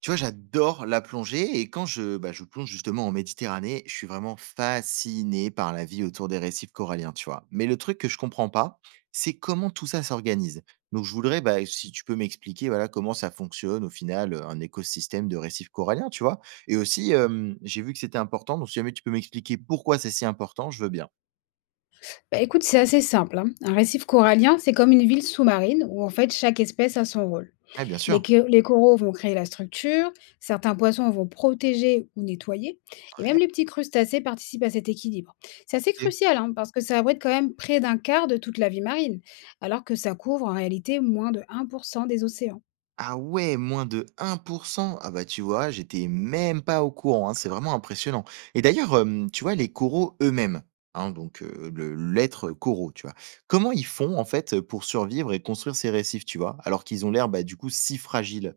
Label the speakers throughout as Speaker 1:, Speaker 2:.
Speaker 1: Tu vois, j'adore la plongée et quand je plonge justement en Méditerranée, je suis vraiment fasciné par la vie autour des récifs coralliens, tu vois. Mais le truc que je comprends pas, c'est comment tout ça s'organise. Donc je voudrais, bah, si tu peux m'expliquer, voilà, comment ça fonctionne au final un écosystème de récifs coralliens, tu vois. Et aussi, j'ai vu que c'était important, donc si jamais tu peux m'expliquer pourquoi c'est si important, je veux bien.
Speaker 2: Bah, écoute, c'est assez simple, hein. Un récif corallien, c'est comme une ville sous-marine où en fait chaque espèce a son rôle.
Speaker 1: Ouais, bien sûr.
Speaker 2: Les coraux vont créer la structure, certains poissons vont protéger ou nettoyer, et même les petits crustacés participent à cet équilibre. C'est assez
Speaker 1: Ok.
Speaker 2: crucial hein, parce que ça abrite quand même près d'un quart de toute la vie marine, alors que ça couvre en réalité moins de 1% des océans.
Speaker 1: Ah ouais, moins de 1%. Ah bah tu vois, j'étais même pas au courant, hein, c'est vraiment impressionnant. Et d'ailleurs, tu vois, les coraux eux-mêmes, hein, donc le l'être coraux, tu vois? Comment ils font en fait, pour survivre et construire ces récifs, tu vois? Alors qu'ils ont l'air, bah, du coup, si fragiles?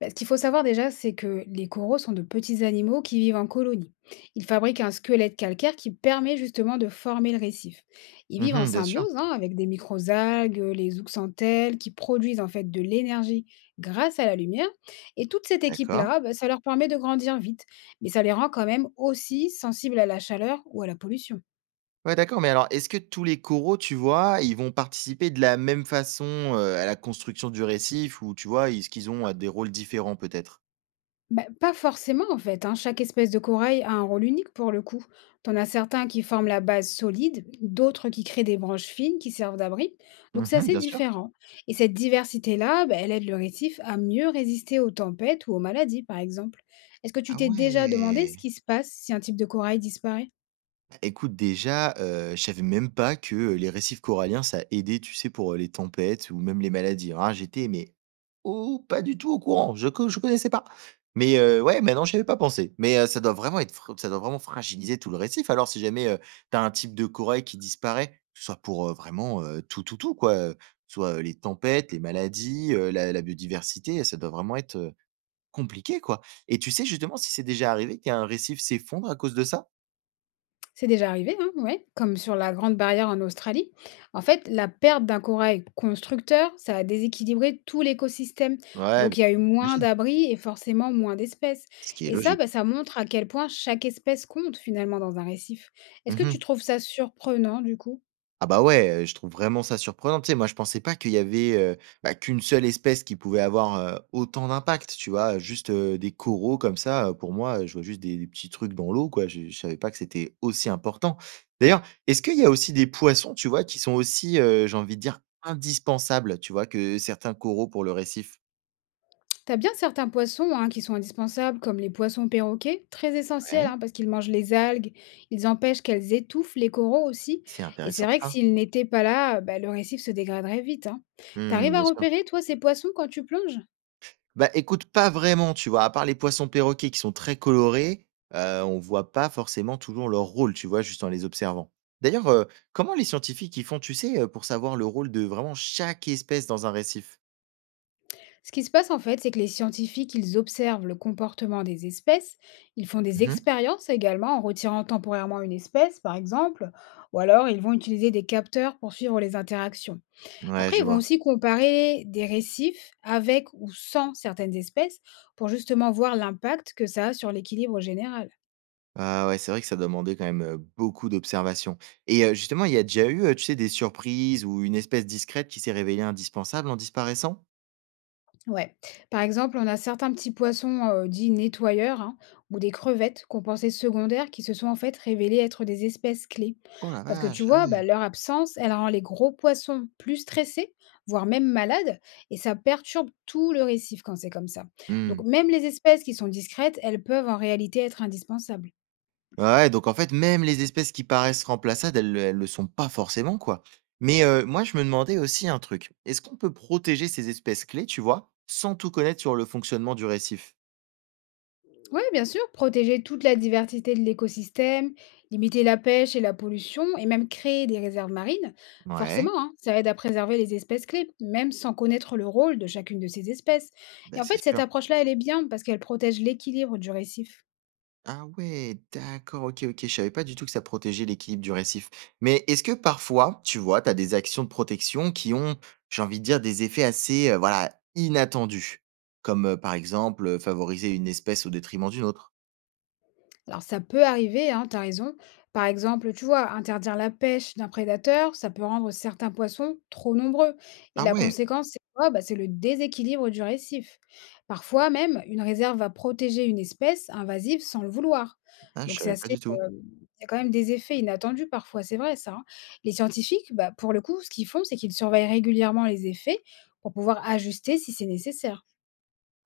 Speaker 2: Bah, ce qu'il faut savoir déjà, c'est que les coraux sont de petits animaux qui vivent en colonie. Ils fabriquent un squelette calcaire qui permet justement de former le récif. Ils vivent en
Speaker 1: Mmh, bien sûr.
Speaker 2: symbiose hein, avec des microalgues, les zooxanthelles, qui produisent en fait de l'énergie grâce à la lumière. Et toute cette
Speaker 1: D'accord.
Speaker 2: équipe-là, bah, ça leur permet de grandir vite, mais ça les rend quand même aussi sensibles à la chaleur ou à la pollution.
Speaker 1: Ouais, d'accord, mais alors est-ce que tous les coraux, tu vois, ils vont participer de la même façon, à la construction du récif, ou tu vois, est-ce qu'ils ont, des rôles différents peut-être?
Speaker 2: Bah, pas forcément en fait, hein. Chaque espèce de corail a un rôle unique pour le coup. T'en as certains qui forment la base solide, d'autres qui créent des branches fines qui servent d'abri. Donc c'est
Speaker 1: Mmh,
Speaker 2: assez
Speaker 1: bien sûr.
Speaker 2: différent. Et cette diversité-là, bah, elle aide le récif à mieux résister aux tempêtes ou aux maladies par exemple. Est-ce que tu
Speaker 1: Ah
Speaker 2: t'es déjà demandé ce
Speaker 1: ouais!
Speaker 2: qui se passe si un type de corail disparaît?
Speaker 1: Écoute, déjà, je savais même pas que, les récifs coralliens, ça aidait, tu sais, pour, les tempêtes ou même les maladies. Alors j'étais, mais oh, pas du tout au courant, je connaissais pas. Mais, ouais, maintenant, j'y avais pas pensé. Mais, ça doit vraiment être fr ça doit vraiment fragiliser tout le récif alors si jamais, tu as un type de corail qui disparaît, soit pour, vraiment, tout, tout, tout, quoi, soit, les tempêtes, les maladies, la biodiversité, ça doit vraiment être, compliqué, quoi. Et tu sais justement si c'est déjà arrivé qu'un récif s'effondre à cause de ça?
Speaker 2: C'est déjà arrivé, hein, ouais, comme sur la Grande Barrière en Australie. En fait, la perte d'un corail constructeur, ça a déséquilibré tout l'écosystème.
Speaker 1: Ouais, b
Speaker 2: Donc, il y a eu moins
Speaker 1: j'imagine.
Speaker 2: d'abris et forcément moins d'espèces.
Speaker 1: Ce qui est
Speaker 2: Et ça,
Speaker 1: logique.
Speaker 2: bah, ça montre à quel point chaque espèce compte finalement dans un récif. Est-ce que tu
Speaker 1: Mmh.
Speaker 2: trouves ça surprenant du coup?
Speaker 1: Ah bah ouais, je trouve vraiment ça surprenant. Tu sais, moi, je pensais pas qu'il y avait, bah, qu'une seule espèce qui pouvait avoir, autant d'impact, tu vois? Juste, des coraux comme ça, pour moi, je vois juste des petits trucs dans l'eau, quoi. Je savais pas que c'était aussi important. D'ailleurs, est-ce qu'il y a aussi des poissons, tu vois, qui sont aussi, j'ai envie de dire, indispensables, tu vois, que certains coraux pour le récif?
Speaker 2: T'as bien certains poissons hein, qui sont indispensables, comme les poissons perroquets, très essentiels
Speaker 1: Ouais,
Speaker 2: hein, parce qu'ils mangent les algues, ils empêchent qu'elles étouffent les coraux aussi.
Speaker 1: c'est
Speaker 2: Et c'est
Speaker 1: intéressant
Speaker 2: vrai que
Speaker 1: ça.
Speaker 2: s'ils n'étaient pas là, bah, le récif se dégraderait vite, hein.
Speaker 1: Mmh,
Speaker 2: T'arrives à
Speaker 1: bien sûr.
Speaker 2: repérer, toi, ces poissons quand tu plonges?
Speaker 1: Bah, écoute, pas vraiment, tu vois? À part les poissons perroquets qui sont très colorés, on voit pas forcément toujours leur rôle, tu vois? Juste en les observant. D'ailleurs, comment les scientifiques ils font, tu sais, pour savoir le rôle de vraiment chaque espèce dans un récif?
Speaker 2: Ce qui se passe en fait, c'est que les scientifiques, ils observent le comportement des espèces, ils font des
Speaker 1: Mmh.
Speaker 2: expériences également en retirant temporairement une espèce, par exemple, ou alors ils vont utiliser des capteurs pour suivre les interactions.
Speaker 1: Ouais,
Speaker 2: Après,
Speaker 1: je
Speaker 2: ils vont
Speaker 1: vois.
Speaker 2: aussi comparer des récifs avec ou sans certaines espèces pour justement voir l'impact que ça a sur l'équilibre général.
Speaker 1: Ah ouais, c'est vrai que ça demandait quand même, beaucoup d'observations, et justement, il y a déjà eu, tu sais, des surprises ou une espèce discrète qui s'est révélée indispensable en disparaissant?
Speaker 2: Ouais. Par exemple, on a certains petits poissons dits nettoyeurs hein, ou des crevettes qu'on pensait secondaires qui se sont en fait révélées être des espèces clés.
Speaker 1: Oh la
Speaker 2: Parce que tu
Speaker 1: vache, ah
Speaker 2: vois, bah,
Speaker 1: ouais!
Speaker 2: leur absence, elle rend les gros poissons plus stressés, voire même malades, et ça perturbe tout le récif quand c'est comme ça. Donc
Speaker 1: Mmh.
Speaker 2: même les espèces qui sont discrètes, elles peuvent en réalité être indispensables.
Speaker 1: Ouais, ouais, donc en fait, même les espèces qui paraissent remplaçables, elles, elles le sont pas forcément, quoi. Mais moi, je me demandais aussi un truc. Est-ce qu'on peut protéger ces espèces clés, tu vois, sans tout connaître sur le fonctionnement du récif?
Speaker 2: Oui, bien sûr, protéger toute la diversité de l'écosystème, limiter la pêche et la pollution, et même créer des réserves marines,
Speaker 1: Ouais,
Speaker 2: forcément, hein, ça aide à préserver les espèces clés, même sans connaître le rôle de chacune de ces espèces.
Speaker 1: bah
Speaker 2: Et en
Speaker 1: c'est
Speaker 2: fait, cette
Speaker 1: sûr.
Speaker 2: approche-là, elle est bien parce qu'elle protège l'équilibre du récif.
Speaker 1: Ah ouais, d'accord, ok, ok. Je savais pas du tout que ça protégeait l'équilibre du récif. Mais est-ce que parfois, tu vois, t'as des actions de protection qui ont, j'ai envie de dire, des effets assez, voilà, inattendus? Comme par exemple, favoriser une espèce au détriment d'une autre.
Speaker 2: Alors ça peut arriver, hein, tu raison. Par exemple, tu vois, interdire la pêche d'un prédateur, ça peut rendre certains poissons trop nombreux. Et
Speaker 1: Ah
Speaker 2: la
Speaker 1: ouais,
Speaker 2: conséquence, c'est quoi? Bah, c'est le déséquilibre du récif. Parfois même, une réserve va protéger une espèce invasive sans le vouloir.
Speaker 1: ah, je
Speaker 2: Donc c'est
Speaker 1: savais pas
Speaker 2: assez...
Speaker 1: du tout.
Speaker 2: euh, Il y a quand même des effets inattendus parfois, c'est vrai ça, hein. Les scientifiques, bah, pour le coup, ce qu'ils font, c'est qu'ils surveillent régulièrement les effets pour pouvoir ajuster si c'est nécessaire.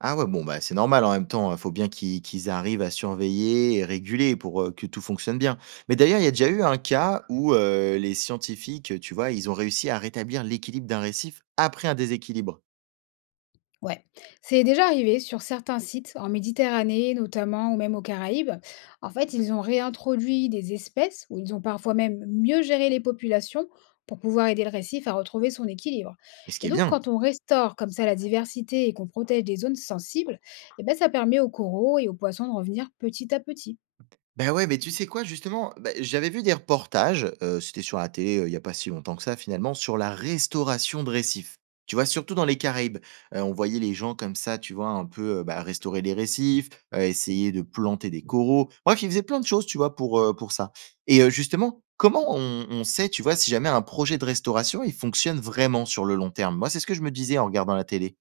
Speaker 1: Ah ouais, bon, bah, c'est normal en même temps, il faut bien qu'ils arrivent à surveiller et réguler pour que tout fonctionne bien. Mais d'ailleurs, il y a déjà eu un cas où les scientifiques, tu vois, ils ont réussi à rétablir l'équilibre d'un récif après un déséquilibre.
Speaker 2: Ouais, c'est déjà arrivé sur certains sites, en Méditerranée notamment, ou même aux Caraïbes. En fait, ils ont réintroduit des espèces, ou ils ont parfois même mieux géré les populations pour pouvoir aider le récif à retrouver son équilibre.
Speaker 1: Et ce qui
Speaker 2: Et
Speaker 1: est
Speaker 2: donc,
Speaker 1: bien.
Speaker 2: quand on restaure comme ça la diversité et qu'on protège des zones sensibles, eh ben, ça permet aux coraux et aux poissons de revenir petit à petit.
Speaker 1: Ben ouais, mais tu sais quoi? Justement, bah, j'avais vu des reportages, c'était sur la télé, il y a pas si longtemps que ça finalement, sur la restauration de récifs. Tu vois? Surtout dans les Caraïbes, on voyait les gens comme ça, tu vois? Un peu, bah, restaurer les récifs, essayer de planter des coraux. Bref, ils faisaient plein de choses, tu vois? Pour ça, et justement, comment on sait, tu vois? Si jamais un projet de restauration, il fonctionne vraiment sur le long terme? Moi, c'est ce que je me disais en regardant la télé.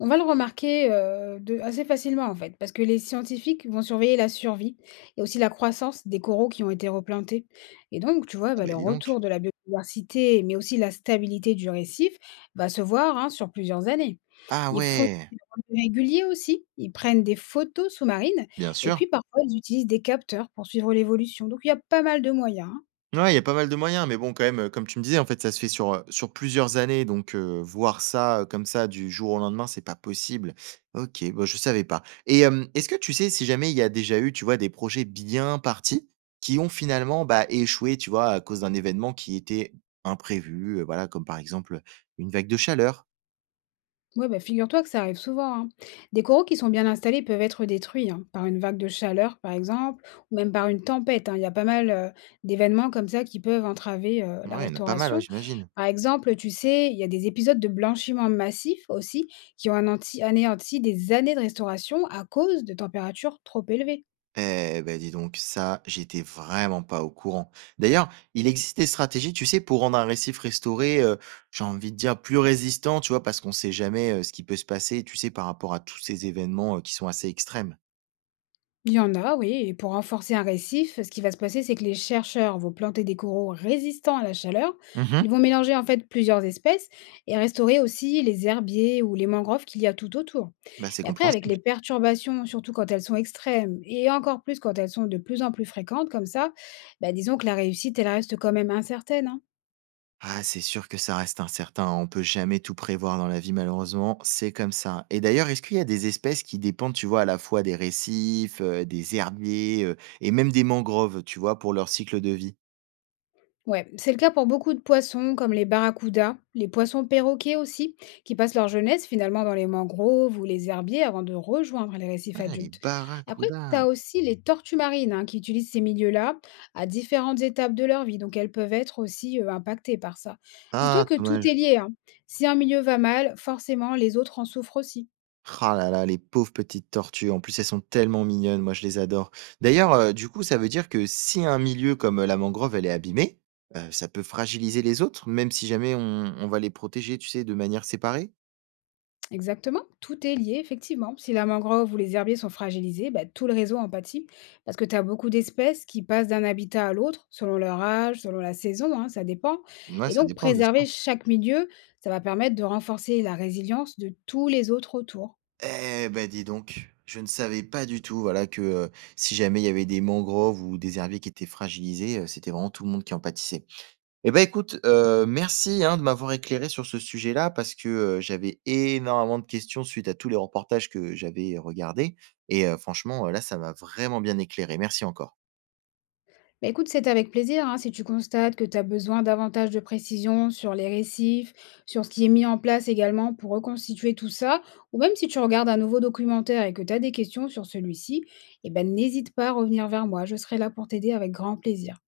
Speaker 2: On va le remarquer, de assez facilement en fait, parce que les scientifiques vont surveiller la survie et aussi la croissance des coraux qui ont été replantés et donc tu vois,
Speaker 1: Ah,
Speaker 2: bah,
Speaker 1: ben
Speaker 2: le
Speaker 1: dis donc.
Speaker 2: retour de la biodiversité, mais aussi la stabilité du récif va se voir, hein, sur plusieurs années.
Speaker 1: Ah
Speaker 2: Ils font
Speaker 1: ouais!
Speaker 2: des réguliers aussi, ils prennent des photos sous-marines
Speaker 1: Bien
Speaker 2: et
Speaker 1: sûr.
Speaker 2: puis parfois ils utilisent des capteurs pour suivre l'évolution. Donc il y a pas mal de moyens, hein.
Speaker 1: Ouais, il y a pas mal de moyens, mais bon, quand même, comme tu me disais, en fait, ça se fait sur, sur plusieurs années, donc voir ça, comme ça, du jour au lendemain, c'est pas possible. OK, bon, je savais pas et est-ce que tu sais si jamais il y a déjà eu, tu vois, des projets bien partis qui ont finalement, bah, échoué, tu vois, à cause d'un événement qui était imprévu, voilà, comme par exemple, une vague de chaleur?
Speaker 2: Ouais, bah, figure-toi que ça arrive souvent, hein. Des coraux qui sont bien installés peuvent être détruits hein, par une vague de chaleur, par exemple, ou même par une tempête, hein. Il y a pas mal d'événements comme ça qui peuvent entraver la
Speaker 1: Ouais, il y en a pas mal, ouais,
Speaker 2: restauration.
Speaker 1: j'imagine.
Speaker 2: Par exemple, tu sais, il y a des épisodes de blanchiment massif aussi qui ont anéanti des années de restauration à cause de températures trop élevées.
Speaker 1: Eh ben dis donc, ça, j'étais vraiment pas au courant. D'ailleurs, il existe des stratégies, tu sais, pour rendre un récif restauré, j'ai envie de dire plus résistant, tu vois? Parce qu'on sait jamais, ce qui peut se passer, tu sais, par rapport à tous ces événements, qui sont assez extrêmes.
Speaker 2: Il y en a, oui, et pour renforcer un récif, ce qui va se passer, c'est que les chercheurs vont planter des coraux résistants à la chaleur. Ils
Speaker 1: Mmh.
Speaker 2: vont mélanger en fait plusieurs espèces et restaurer aussi les herbiers ou les mangroves qu'il y a tout autour.
Speaker 1: Bah, c'est
Speaker 2: Mais après, avec
Speaker 1: compréhensible.
Speaker 2: les perturbations, surtout quand elles sont extrêmes et encore plus quand elles sont de plus en plus fréquentes comme ça, bah, disons que la réussite, elle reste quand même incertaine, hein.
Speaker 1: Ah, c'est sûr que ça reste incertain, on peut jamais tout prévoir dans la vie malheureusement, c'est comme ça. Et d'ailleurs, est-ce qu'il y a des espèces qui dépendent, tu vois, à la fois des récifs, des herbiers, et même des mangroves, tu vois, pour leur cycle de vie?
Speaker 2: Ouais, c'est le cas pour beaucoup de poissons comme les barracudas, les poissons perroquets aussi, qui passent leur jeunesse finalement dans les mangroves ou les herbiers avant de rejoindre les récifs
Speaker 1: Ah, les
Speaker 2: adultes. Après, tu
Speaker 1: barracudas!
Speaker 2: as aussi les tortues marines hein, qui utilisent ces milieux-là à différentes étapes de leur vie, donc elles peuvent être aussi impactées par ça. Dis-toi
Speaker 1: Ah
Speaker 2: que tout
Speaker 1: dommage.
Speaker 2: est lié, hein. Si un milieu va mal, forcément les autres en souffrent aussi.
Speaker 1: Ah là là, les pauvres petites tortues. En plus, elles sont tellement mignonnes, moi je les adore. D'ailleurs, du coup, ça veut dire que si un milieu comme, la mangrove, elle est abîmée, ça peut fragiliser les autres, même si jamais on va les protéger, tu sais, de manière séparée?
Speaker 2: Exactement, tout est lié, effectivement. Si la mangrove ou les herbiers sont fragilisés, bah, tout le réseau en pâtit, parce que tu as beaucoup d'espèces qui passent d'un habitat à l'autre, selon leur âge, selon la saison, hein, ça dépend.
Speaker 1: Ouais,
Speaker 2: Et
Speaker 1: ça
Speaker 2: donc,
Speaker 1: dépend, bien sûr.
Speaker 2: préserver chaque milieu, ça va permettre de renforcer la résilience de tous les autres autour.
Speaker 1: Eh ben dis donc, je ne savais pas du tout, voilà, que, si jamais il y avait des mangroves ou des herbiers qui étaient fragilisés, c'était vraiment tout le monde qui en pâtissait. Eh ben écoute, merci, hein, de m'avoir éclairé sur ce sujet-là parce que, j'avais énormément de questions suite à tous les reportages que j'avais regardés et franchement, là, ça m'a vraiment bien éclairé. Merci encore.
Speaker 2: Bah, écoute, c'est avec plaisir, hein. Si tu constates que tu as besoin davantage de précision sur les récifs, sur ce qui est mis en place également pour reconstituer tout ça, ou même si tu regardes un nouveau documentaire et que tu as des questions sur celui-ci, eh ben, n'hésite pas à revenir vers moi, je serai là pour t'aider avec grand plaisir.